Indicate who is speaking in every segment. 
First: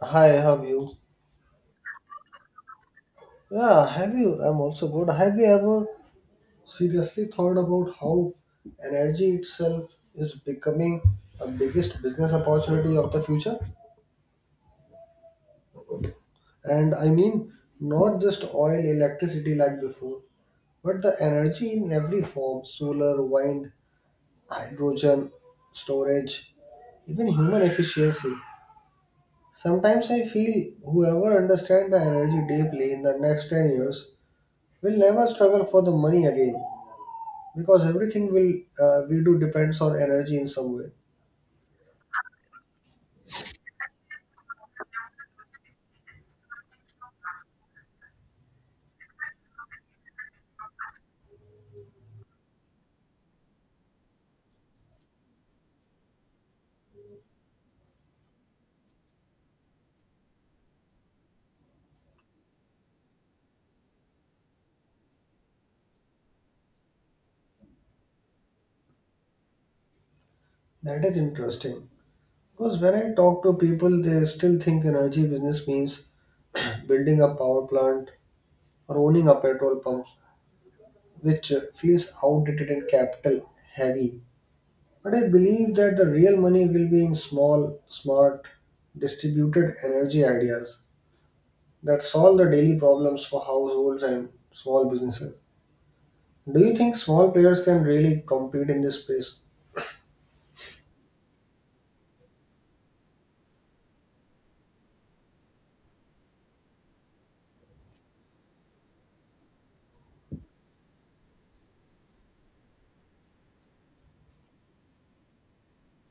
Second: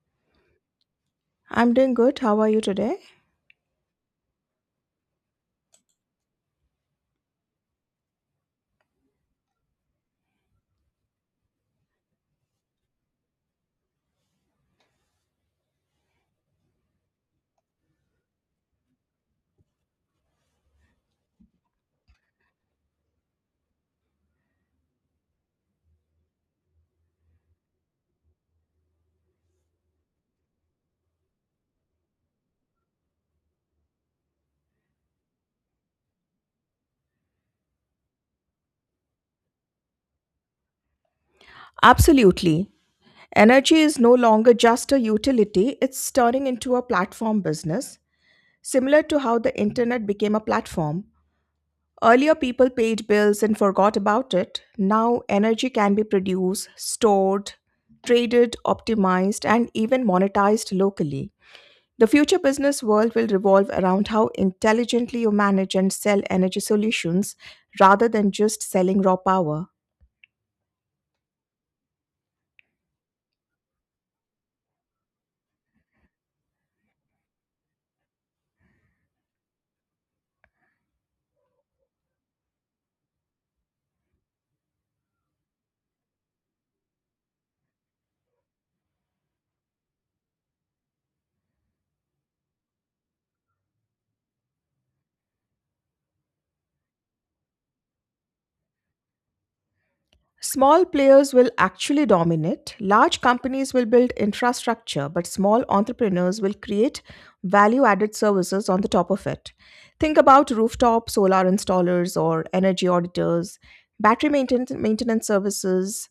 Speaker 1: Hi, have you?
Speaker 2: I'm doing good. How are you today?
Speaker 1: Yeah, have you? I'm also good. Have you ever seriously thought about how energy itself is becoming a biggest business opportunity of the future? And I mean, not just oil, electricity like before, but the energy in every form, solar, wind, hydrogen, storage, even human efficiency. Sometimes I feel whoever understands the energy deeply in the next 10 years will never struggle for the money again, because everything will we do depends on energy in some way.
Speaker 2: Absolutely. Energy is no longer just a utility, it's turning into a platform business, similar to how the internet became a platform. Earlier, people paid bills and forgot about it. Now, energy can be produced, stored, traded, optimized, and even monetized locally. The future business world will revolve around how intelligently you manage and sell energy solutions rather than just selling raw power.
Speaker 1: That is interesting because when I talk to people they still think energy business means building a power plant or owning a petrol pump which feels outdated and capital heavy, but I believe that the real money will be in small, smart, distributed energy ideas that solve the daily problems for households and small businesses. Do you think small players can really compete in this space?
Speaker 2: Small players will actually dominate. Large companies will build infrastructure, but small entrepreneurs will create value added services on the top of it. Think about rooftop solar installers or energy auditors, battery maintenance services,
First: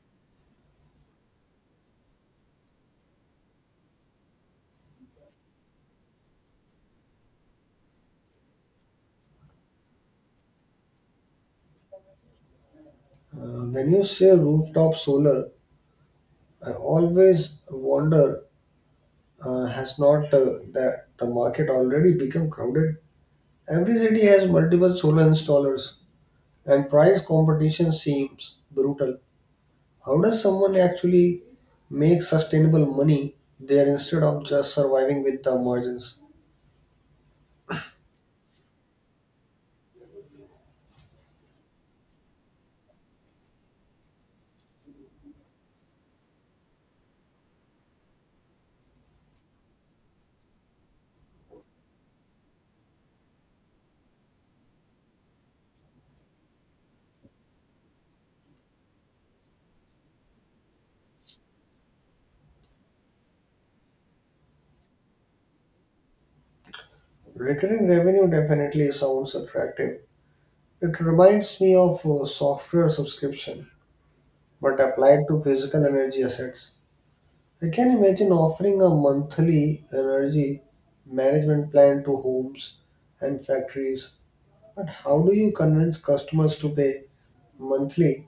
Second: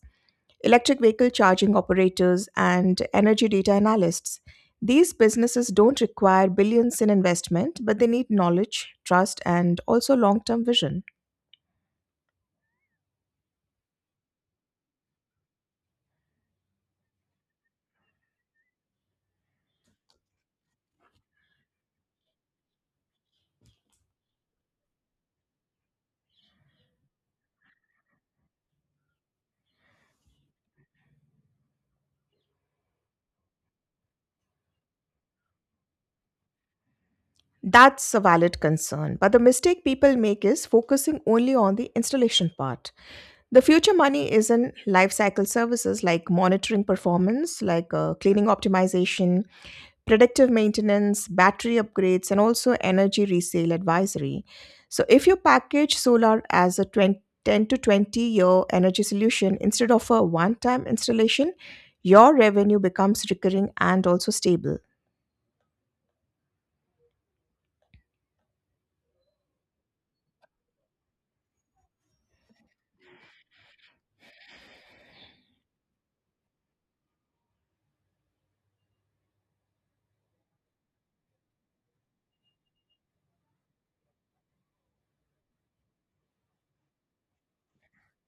Speaker 2: electric vehicle charging operators, and energy data analysts. These businesses don't require billions in investment, but they need knowledge, trust, and also long term vision.
Speaker 1: When you say rooftop solar, I always wonder has not that the market already become crowded? Every city has multiple solar installers, and price competition seems brutal. How does someone actually make sustainable money there instead of just surviving with the margins?
Speaker 2: That's a valid concern, but the mistake people make is focusing only on the installation part. The future money is in life cycle services like monitoring performance, like cleaning optimization, predictive maintenance, battery upgrades, and also energy resale advisory. So, if you package solar as a 20, 10 to 20 year energy solution instead of a one time installation, your revenue becomes recurring and also stable.
Speaker 1: Recurring revenue definitely sounds attractive. It reminds me of software subscription, but applied to physical energy assets. I can imagine offering a monthly energy management plan to homes and factories, but how do you convince customers to pay monthly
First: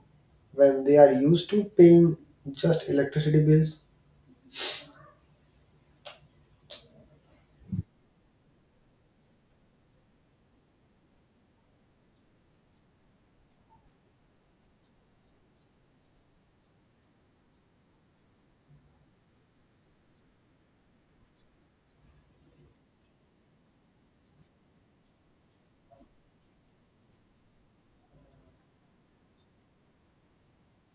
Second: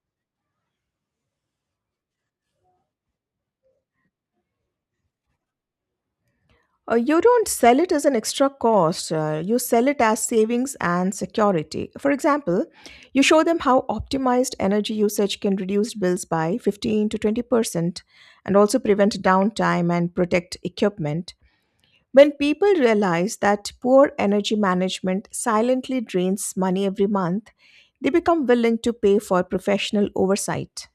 Speaker 1: when they are used to paying just electricity bills?
Speaker 2: You don't sell it as an extra cost. You sell it as savings and security. For example, you show them how optimized energy usage can reduce bills by 15 to 20% and also prevent downtime and protect equipment. When people realize that poor energy management silently drains money every month, they become willing to pay for professional oversight.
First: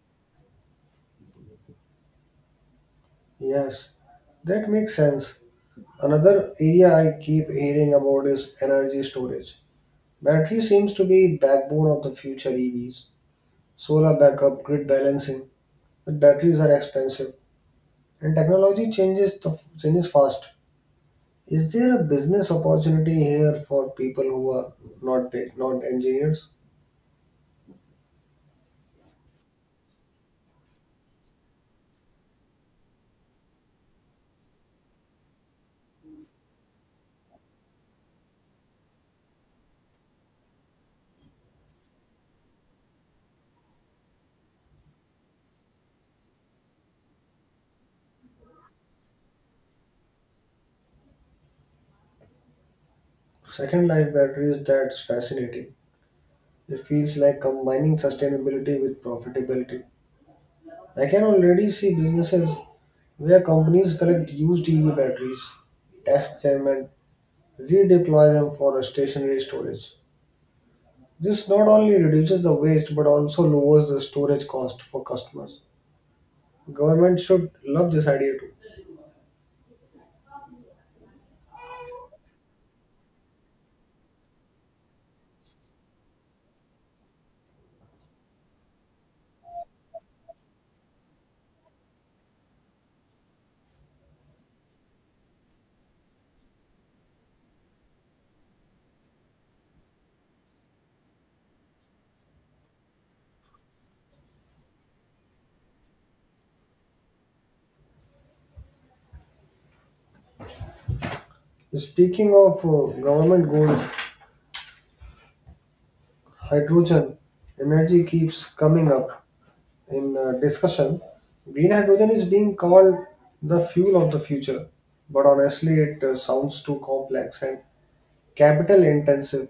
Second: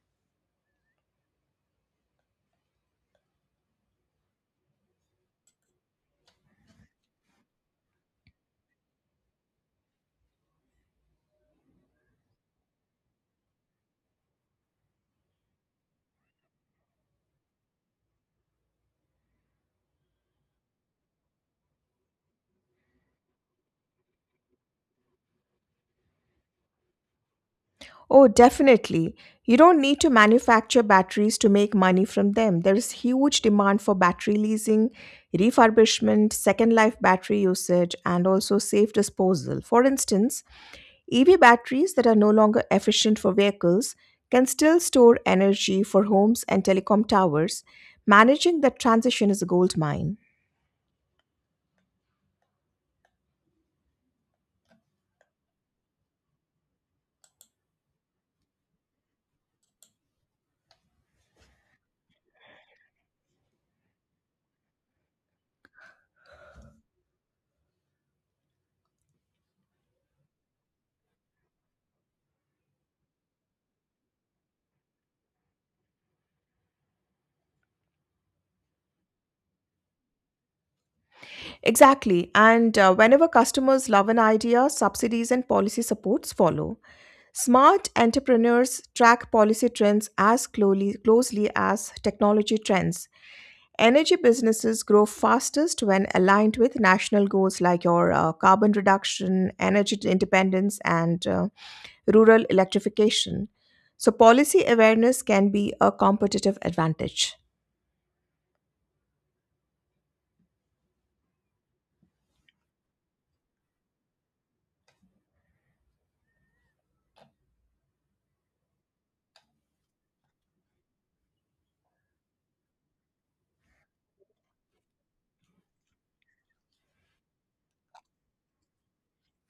Speaker 1: Yes, that makes sense. Another area I keep hearing about is energy storage. Battery seems to be backbone of the future EVs. Solar backup, grid balancing, but batteries are expensive and technology changes fast. Is there a business opportunity here for people who are not engineers?
Speaker 2: Oh, definitely. You don't need to manufacture batteries to make money from them. There is huge demand for battery leasing, refurbishment, second life battery usage, and also safe disposal. For instance, EV batteries that are no longer efficient for vehicles can still store energy for homes and telecom towers. Managing that transition is a gold mine.
Speaker 1: Second life batteries, that's fascinating. It feels like combining sustainability with profitability. I can already see businesses where companies collect used EV batteries, test them, and redeploy them for stationary storage. This not only reduces the waste but also lowers the storage cost for customers. Government should love this idea too.
Speaker 2: Exactly. And whenever customers love an idea, subsidies and policy supports follow. Smart entrepreneurs track policy trends as closely as technology trends. Energy businesses grow fastest when aligned with national goals like your carbon reduction, energy independence, and rural electrification. So, policy awareness can be a competitive advantage.
Speaker 1: Speaking of government goals, hydrogen energy keeps coming up in discussion. Green hydrogen is being called the fuel of the future, but honestly, it sounds too complex and capital intensive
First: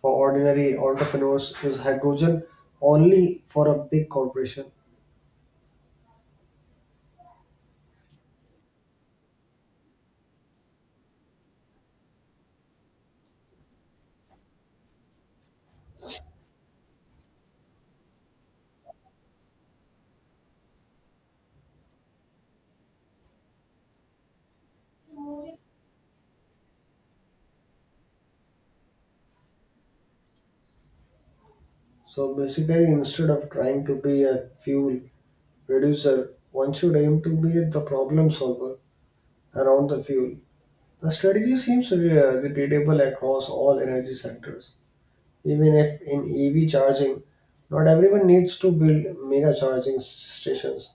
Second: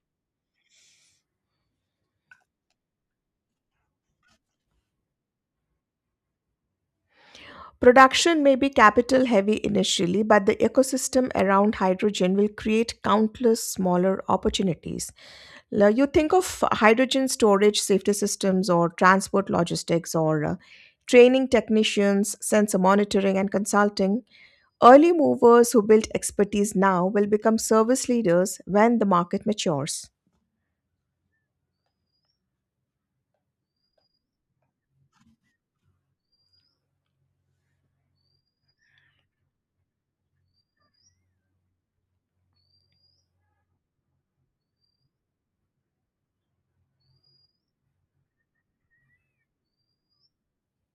Speaker 1: for ordinary entrepreneurs. Is hydrogen only for a big corporation?
Speaker 2: Production may be capital heavy initially, but the ecosystem around hydrogen will create countless smaller opportunities. Now, you think of hydrogen storage safety systems or transport logistics or training technicians, sensor monitoring and consulting. Early movers who built expertise now will become service leaders when the market matures.
Speaker 1: So basically, instead of trying to be a fuel reducer, one should aim to be the problem solver around the fuel. The strategy seems repeatable across all energy sectors. Even if in EV charging, not everyone needs to build mega charging stations.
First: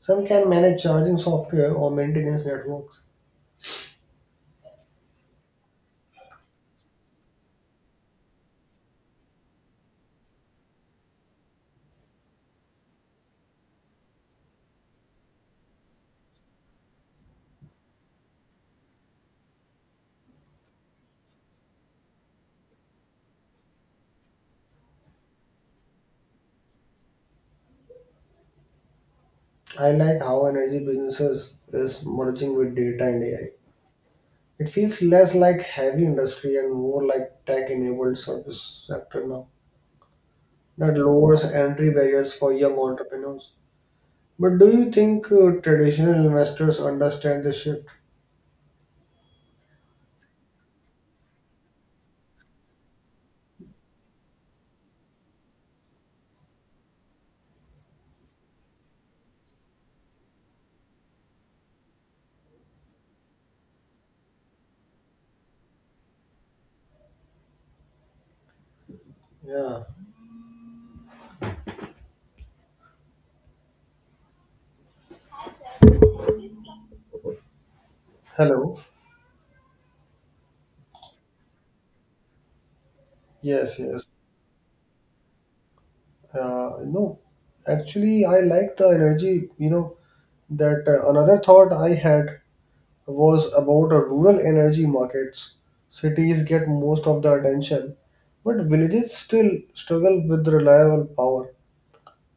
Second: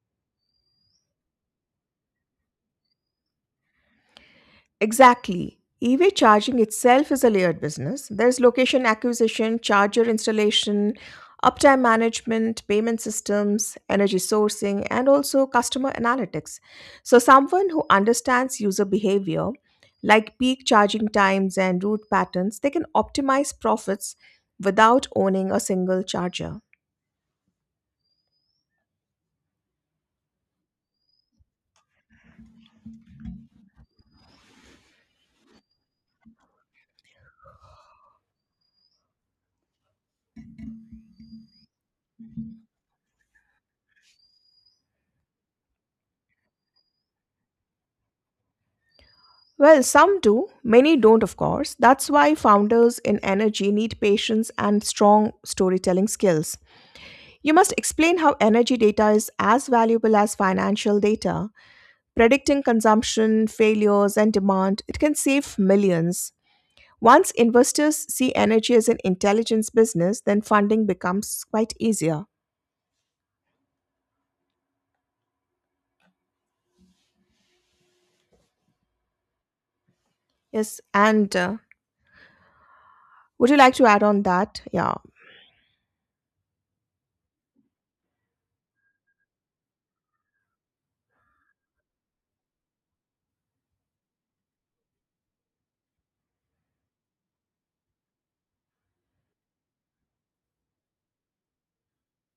Speaker 1: Some can manage charging software or maintenance networks.
Speaker 2: Exactly. EV charging itself is a layered business. There's location acquisition, charger installation, uptime management, payment systems, energy sourcing, and also customer analytics. So, someone who understands user behavior, like peak charging times and route patterns, they can optimize profits without owning a single charger.
Speaker 1: I like how energy businesses is merging with data and AI. It feels less like heavy industry and more like tech-enabled service sector now. That lowers entry barriers for young entrepreneurs. But do you think traditional investors understand this shift?
Speaker 2: Well, some do, many don't, of course. That's why founders in energy need patience and strong storytelling skills. You must explain how energy data is as valuable as financial data. Predicting consumption, failures, and demand, it can save millions. Once investors see energy as an intelligence
Speaker 1: Yeah.
Speaker 2: business, then funding becomes quite easier.
Speaker 1: Hello.
Speaker 2: Yes, and would you like
Speaker 1: Yes,
Speaker 2: to add
Speaker 1: yes.
Speaker 2: on that? Yeah.
Speaker 1: No, actually, I like the energy. You know that another thought I had was about rural energy markets. Cities get most of the attention, but villages still struggle with reliable power.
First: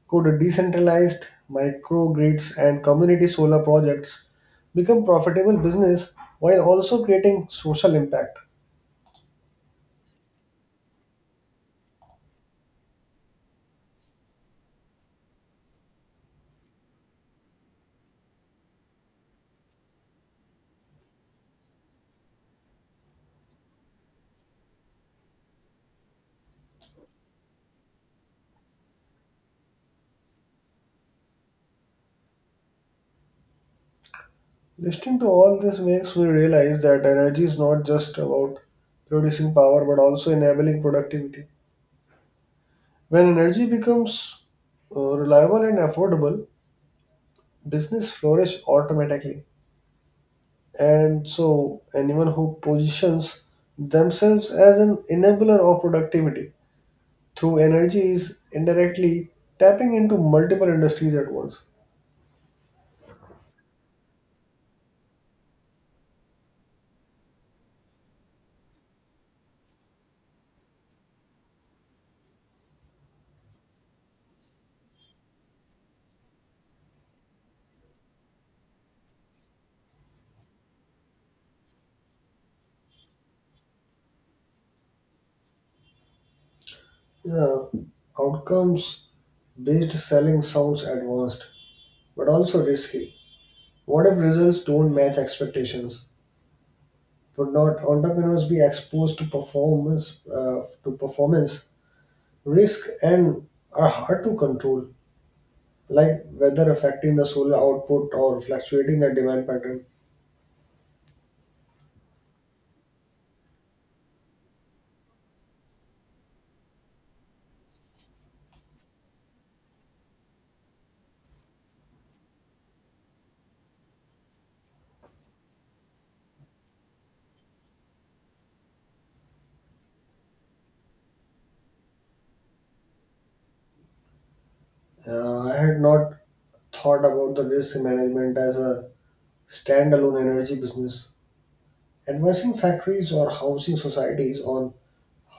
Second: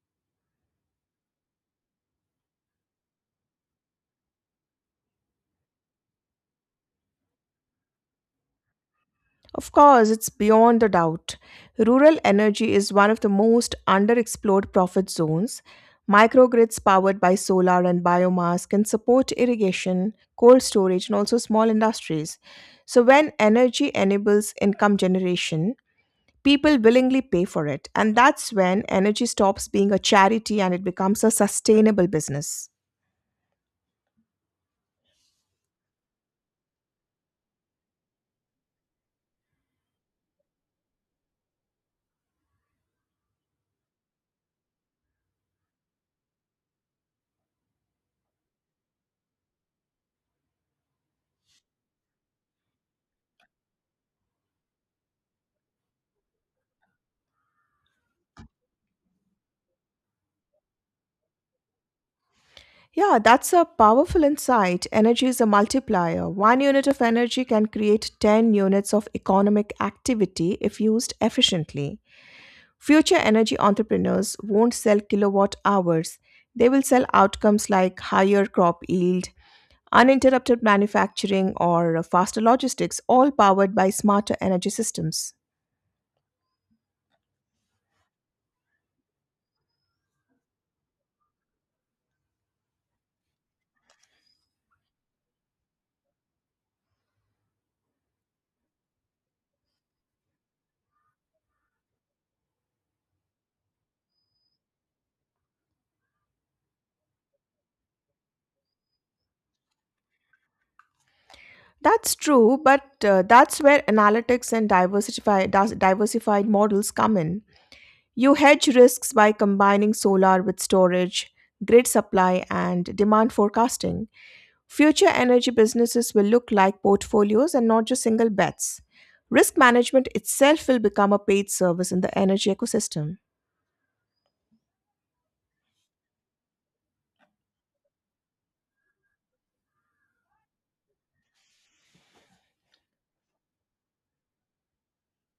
Speaker 1: Could decentralized microgrids and community solar projects become profitable business while also creating social impact?
Speaker 2: Of course, it's beyond a doubt. Rural energy is one of the most underexplored profit zones. Microgrids powered by solar and biomass can support irrigation, cold storage, and also small industries. So, when energy enables income generation, people willingly pay for it. And that's when energy stops being a charity and it becomes a sustainable business.
Speaker 1: Listening to all this makes me realize that energy is not just about producing power but also enabling productivity. When energy becomes reliable and affordable, business flourish automatically. And so, anyone who positions themselves as an enabler of productivity through energy is indirectly tapping into multiple industries at once.
Speaker 2: Yeah, that's a powerful insight. Energy is a multiplier. One unit of energy can create 10 units of economic activity if used efficiently. Future energy entrepreneurs won't sell kilowatt hours, they will sell outcomes like higher crop yield, uninterrupted manufacturing, or faster logistics, all powered by smarter energy systems.
Speaker 1: Yeah, outcomes based selling sounds advanced but also risky. What if results don't match expectations? Would not entrepreneurs be exposed to performance risk and are hard to control, like weather affecting the solar output or fluctuating the demand pattern?
Speaker 2: That's true, but that's where analytics and diversified models come in. You hedge risks by combining solar with storage, grid supply, and demand forecasting. Future energy businesses will look like portfolios and not just single bets. Risk management itself will become a paid service in the energy ecosystem.
Speaker 1: I had not thought about the risk management as a standalone energy business. Advising factories or housing societies on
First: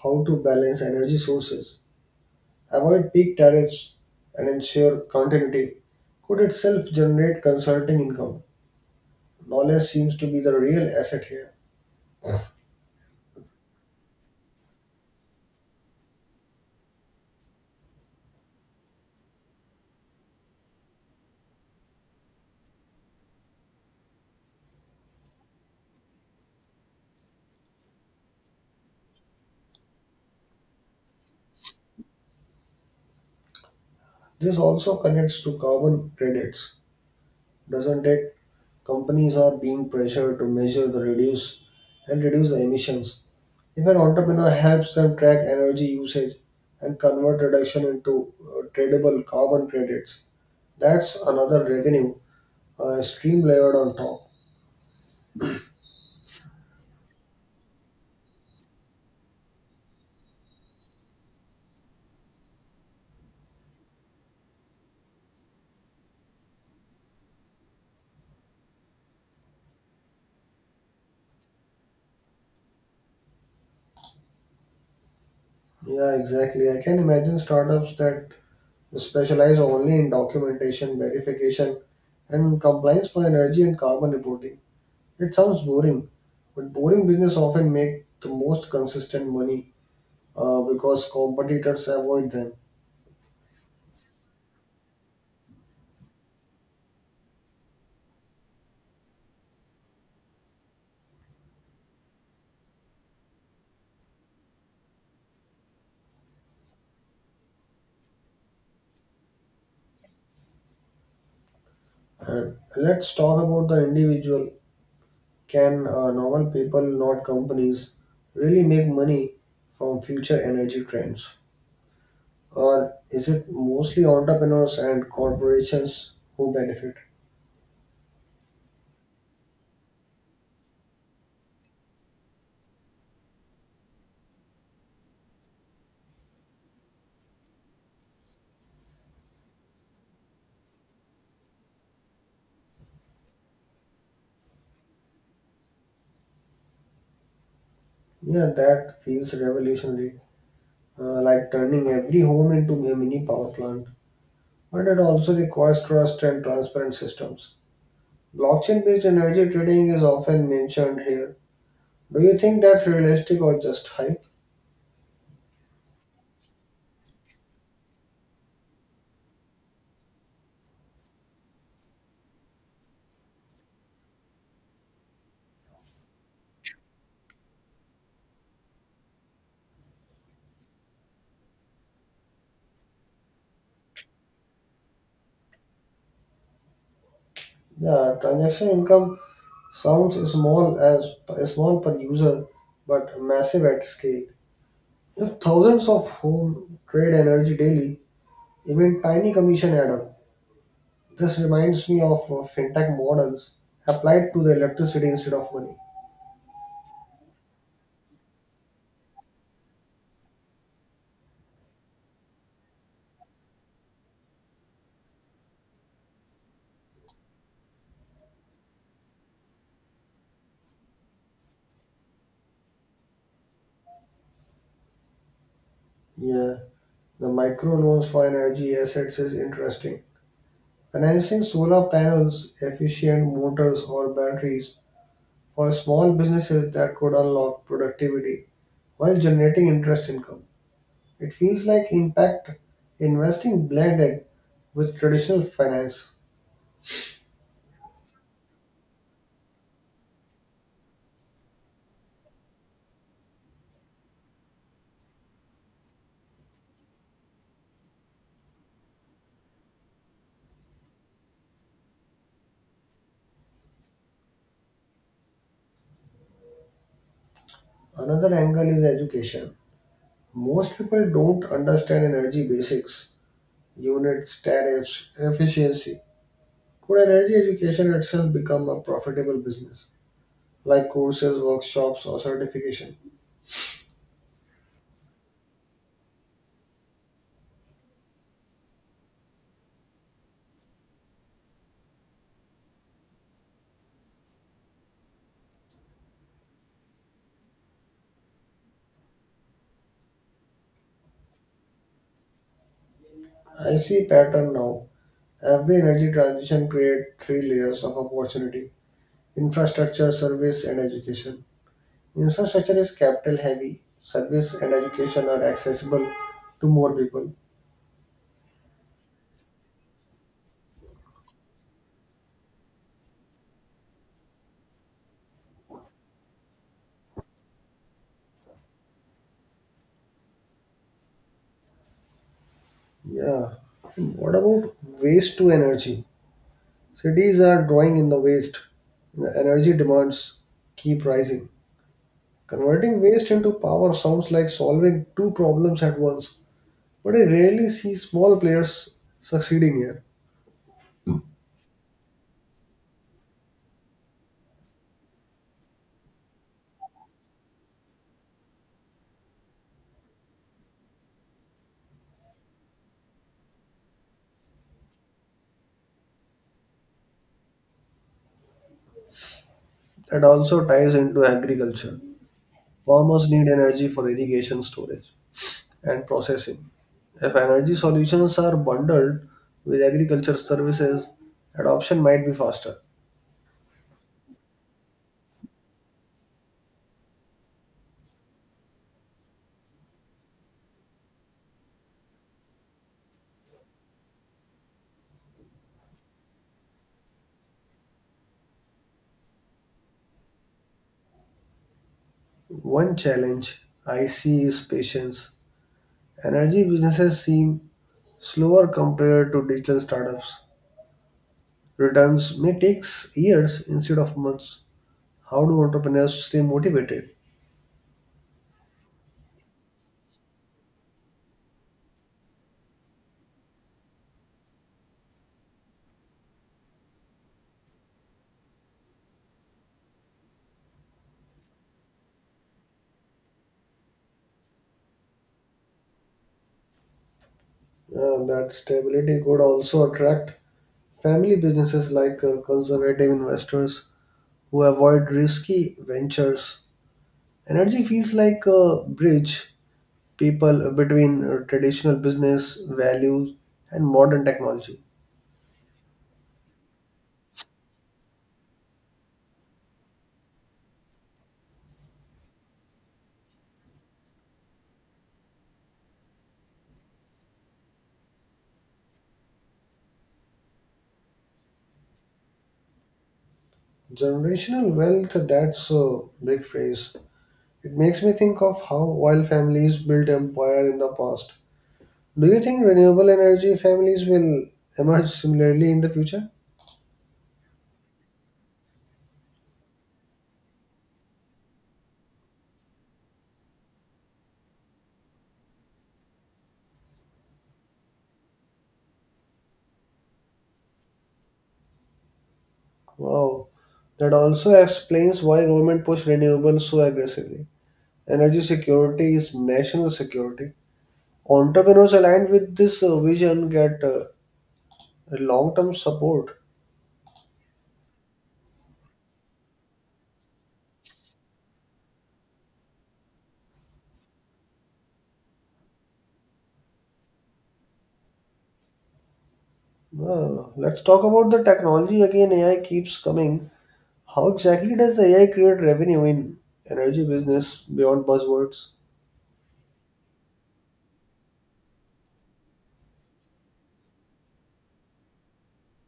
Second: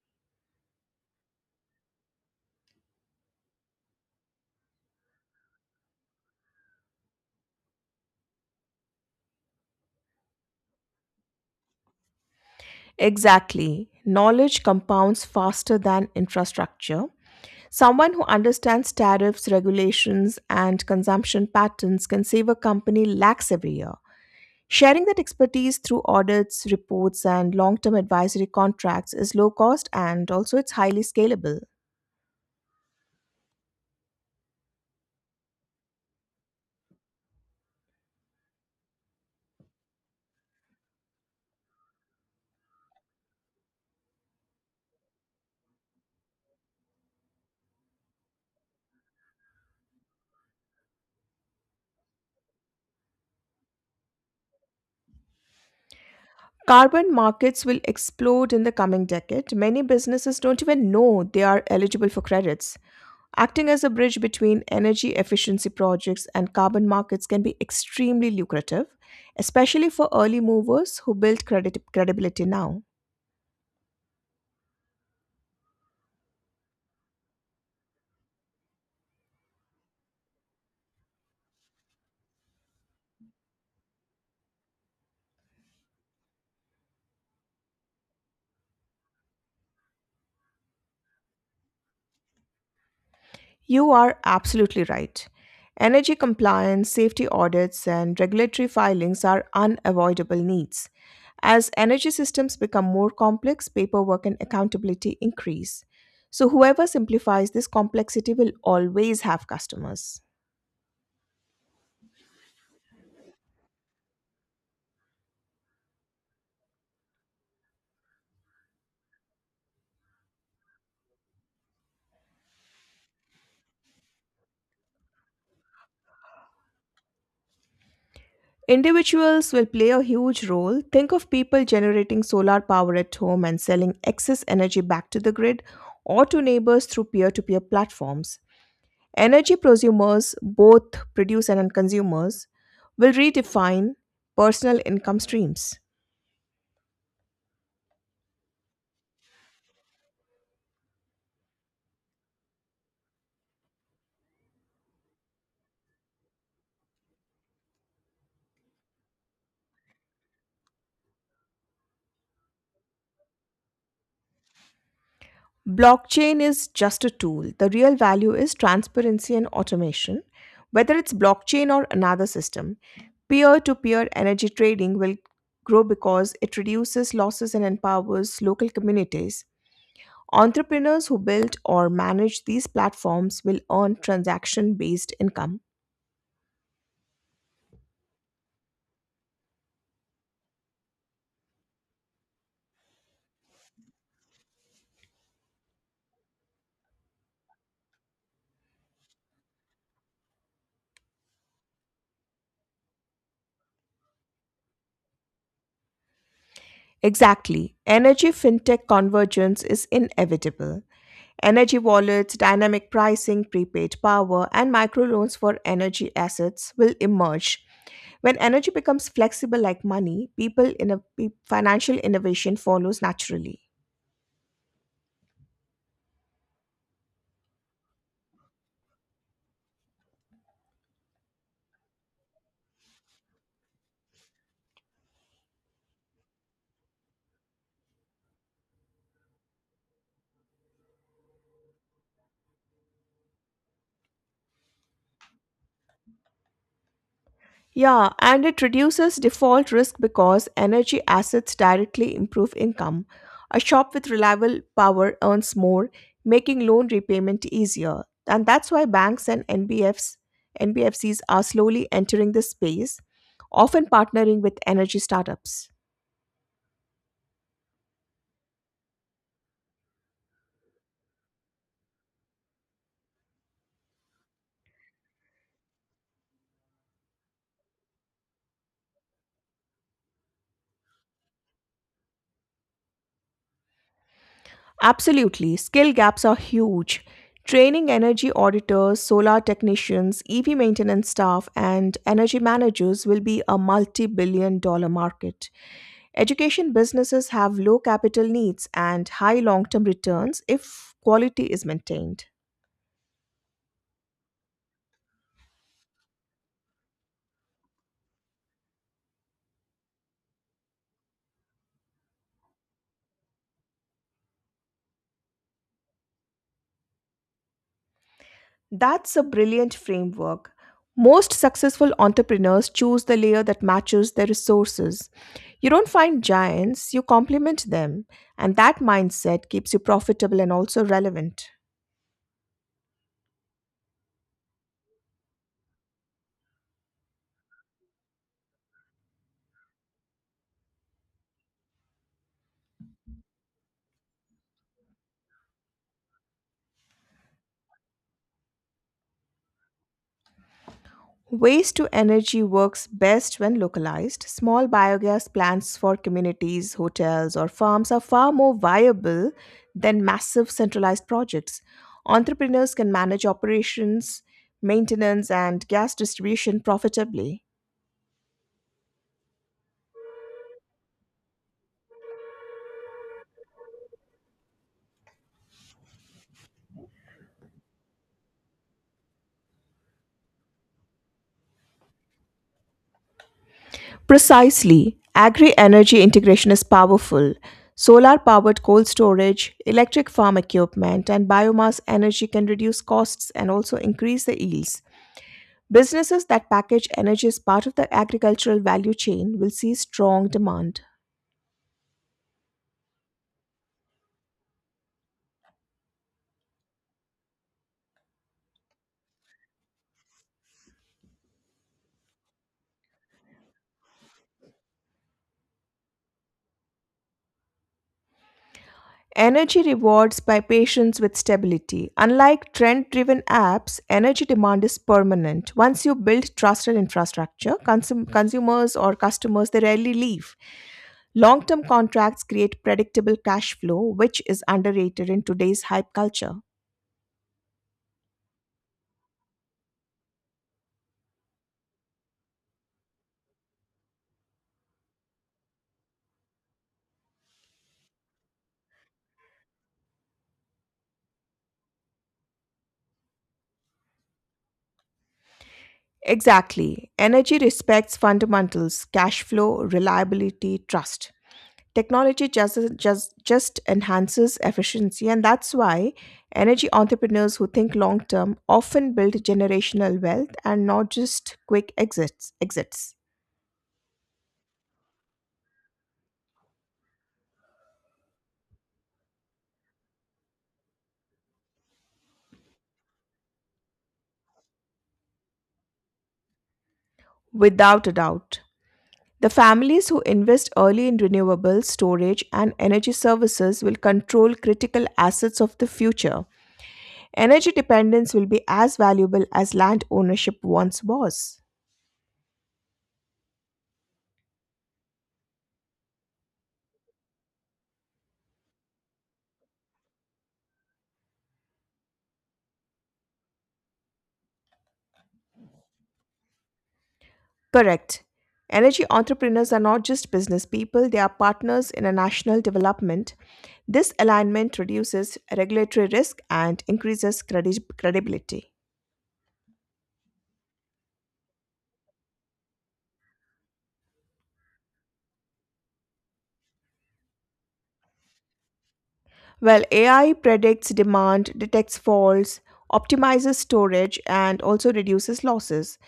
Speaker 1: how to balance energy sources, avoid peak tariffs, and ensure continuity could itself generate consulting income. Knowledge seems to be the real asset here.
Speaker 2: Exactly. Knowledge compounds faster than infrastructure. Someone who understands tariffs, regulations, and consumption patterns can save a company lakhs every year. Sharing that expertise through audits, reports, and long term advisory contracts is low cost and also it's highly scalable.
Speaker 1: This also connects to carbon credits, doesn't it? Companies are being pressured to measure the reduce and reduce the emissions. If an entrepreneur helps them track energy usage and convert reduction into tradable carbon credits, that's another revenue stream layered on top.
Speaker 2: Carbon markets will explode in the coming decade. Many businesses don't even know they are eligible for credits. Acting as a bridge between energy efficiency projects and carbon markets can be extremely lucrative, especially for early movers who build credibility now.
Speaker 1: Yeah, exactly. I can imagine startups that they specialize only in documentation, verification, and compliance for energy and carbon reporting. It sounds boring, but boring business often make the most consistent money because competitors avoid them.
Speaker 2: You are absolutely right. Energy compliance, safety audits, and regulatory filings are unavoidable needs. As energy systems become more complex, paperwork and accountability increase. So, whoever simplifies this complexity will always have customers.
Speaker 1: And let's talk about the individual. Can normal people, not companies, really make money from future energy trends? Or is it mostly entrepreneurs and corporations who benefit?
Speaker 2: Individuals will play a huge role. Think of people generating solar power at home and selling excess energy back to the grid or to neighbors through peer to peer platforms. Energy prosumers, both producers and consumers, will redefine personal income streams.
Speaker 1: Yeah, that feels revolutionary, like turning every home into a mini power plant. But it also requires trust and transparent systems. Blockchain based energy trading is often mentioned here. Do you think that's realistic or just hype?
Speaker 2: Blockchain is just a tool. The real value is transparency and automation. Whether it's blockchain or another system, peer to peer energy trading will grow because it reduces losses and empowers local communities. Entrepreneurs who build or manage these platforms will earn transaction based income.
Speaker 1: Yeah, transaction income sounds small as small per user, but massive at scale. If thousands of home trade energy daily, even tiny commission add up. This reminds me of fintech models applied to the electricity instead of money.
Speaker 2: Exactly. Energy fintech convergence is inevitable. Energy wallets, dynamic pricing, prepaid power, and microloans for energy assets will emerge. When energy becomes flexible like money, people in a financial innovation follows naturally.
Speaker 1: Yeah. The microloans for energy assets is interesting. Financing solar panels, efficient motors, or batteries for small businesses that could unlock productivity while generating interest income. It feels like impact investing blended with traditional finance.
Speaker 2: Yeah, and it reduces default risk because energy assets directly improve income. A shop with reliable power earns more, making loan repayment easier. And that's why banks and NBFCs are slowly entering this space, often partnering with energy startups.
Speaker 1: Another angle is education. Most people don't understand energy basics, units, tariffs, efficiency. Could energy education itself become a profitable business? Like courses, workshops, or certification.
Speaker 2: Absolutely, skill gaps are huge. Training energy auditors, solar technicians, EV maintenance staff, and energy managers will be a multi billion dollar market. Education businesses have low capital needs and high long term returns if quality is maintained.
Speaker 1: I see pattern now. Every energy transition creates three layers of opportunity: infrastructure, service, and education. Infrastructure is capital heavy. Service and education are accessible to more people.
Speaker 2: That's a brilliant framework. Most successful entrepreneurs choose the layer that matches their resources. You don't find giants, you complement them, and that mindset keeps you profitable and also relevant.
Speaker 1: Yeah. What about waste to energy? Cities are drawing in the waste. The energy demands keep rising. Converting waste into power sounds like solving two problems at once, but I rarely see small players succeeding here.
Speaker 2: Waste to energy works best when localized. Small biogas plants for communities, hotels, or farms are far more viable than massive centralized projects. Entrepreneurs can manage operations, maintenance, and gas distribution profitably.
Speaker 1: That also ties into agriculture. Farmers need energy for irrigation, storage, and processing. If energy solutions are bundled with agriculture services, adoption might be faster.
Speaker 2: Precisely. Agri energy integration is powerful. Solar powered coal storage, electric farm equipment, and biomass energy can reduce costs and also increase the yields. Businesses that package energy as part of the agricultural value chain will see strong demand.
Speaker 1: One challenge I see is patience. Energy businesses seem slower compared to digital startups. Returns may take years instead of months. How do entrepreneurs stay motivated?
Speaker 2: Energy rewards by patience with stability. Unlike trend driven apps, energy demand is permanent. Once you build trusted infrastructure, consumers or customers they rarely leave. Long term contracts create predictable cash flow, which is underrated in today's hype culture.
Speaker 1: That stability could also attract family businesses like conservative investors who avoid risky ventures. Energy feels like a bridge people between traditional business values and modern technology.
Speaker 2: Exactly. Energy respects fundamentals, cash flow, reliability, trust. Technology just enhances efficiency, and that's why energy entrepreneurs who think long term often build generational wealth and not just quick exits.
Speaker 1: Generational wealth, that's a big phrase. It makes me think of how oil families built empire in the past. Do you think renewable energy families will emerge similarly in the future?
Speaker 2: Without a doubt. The families who invest early in renewable storage and energy services will control critical assets of the future. Energy dependence will be as valuable as land ownership once was.
Speaker 1: Wow. That also explains why government push renewables so aggressively. Energy security is national security. Entrepreneurs aligned with this vision get long-term support.
Speaker 2: Correct. Energy entrepreneurs are not just business people, they are partners in a national development. This alignment reduces regulatory risk and increases credibility.
Speaker 1: Let's talk about the technology again. AI keeps coming. How exactly does AI create revenue in energy business beyond buzzwords?
Speaker 2: Well, AI predicts demand, detects faults, optimizes storage, and also reduces losses.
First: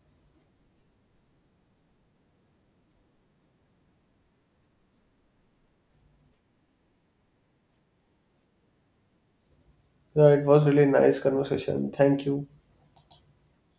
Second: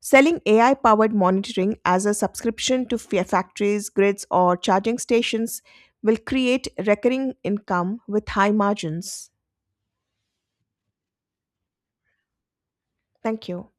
Speaker 2: Selling AI powered monitoring as a subscription to factories, grids, or charging stations will create recurring income with high margins.
Speaker 1: Yeah, it was really nice conversation. Thank you.
Speaker 2: Thank you.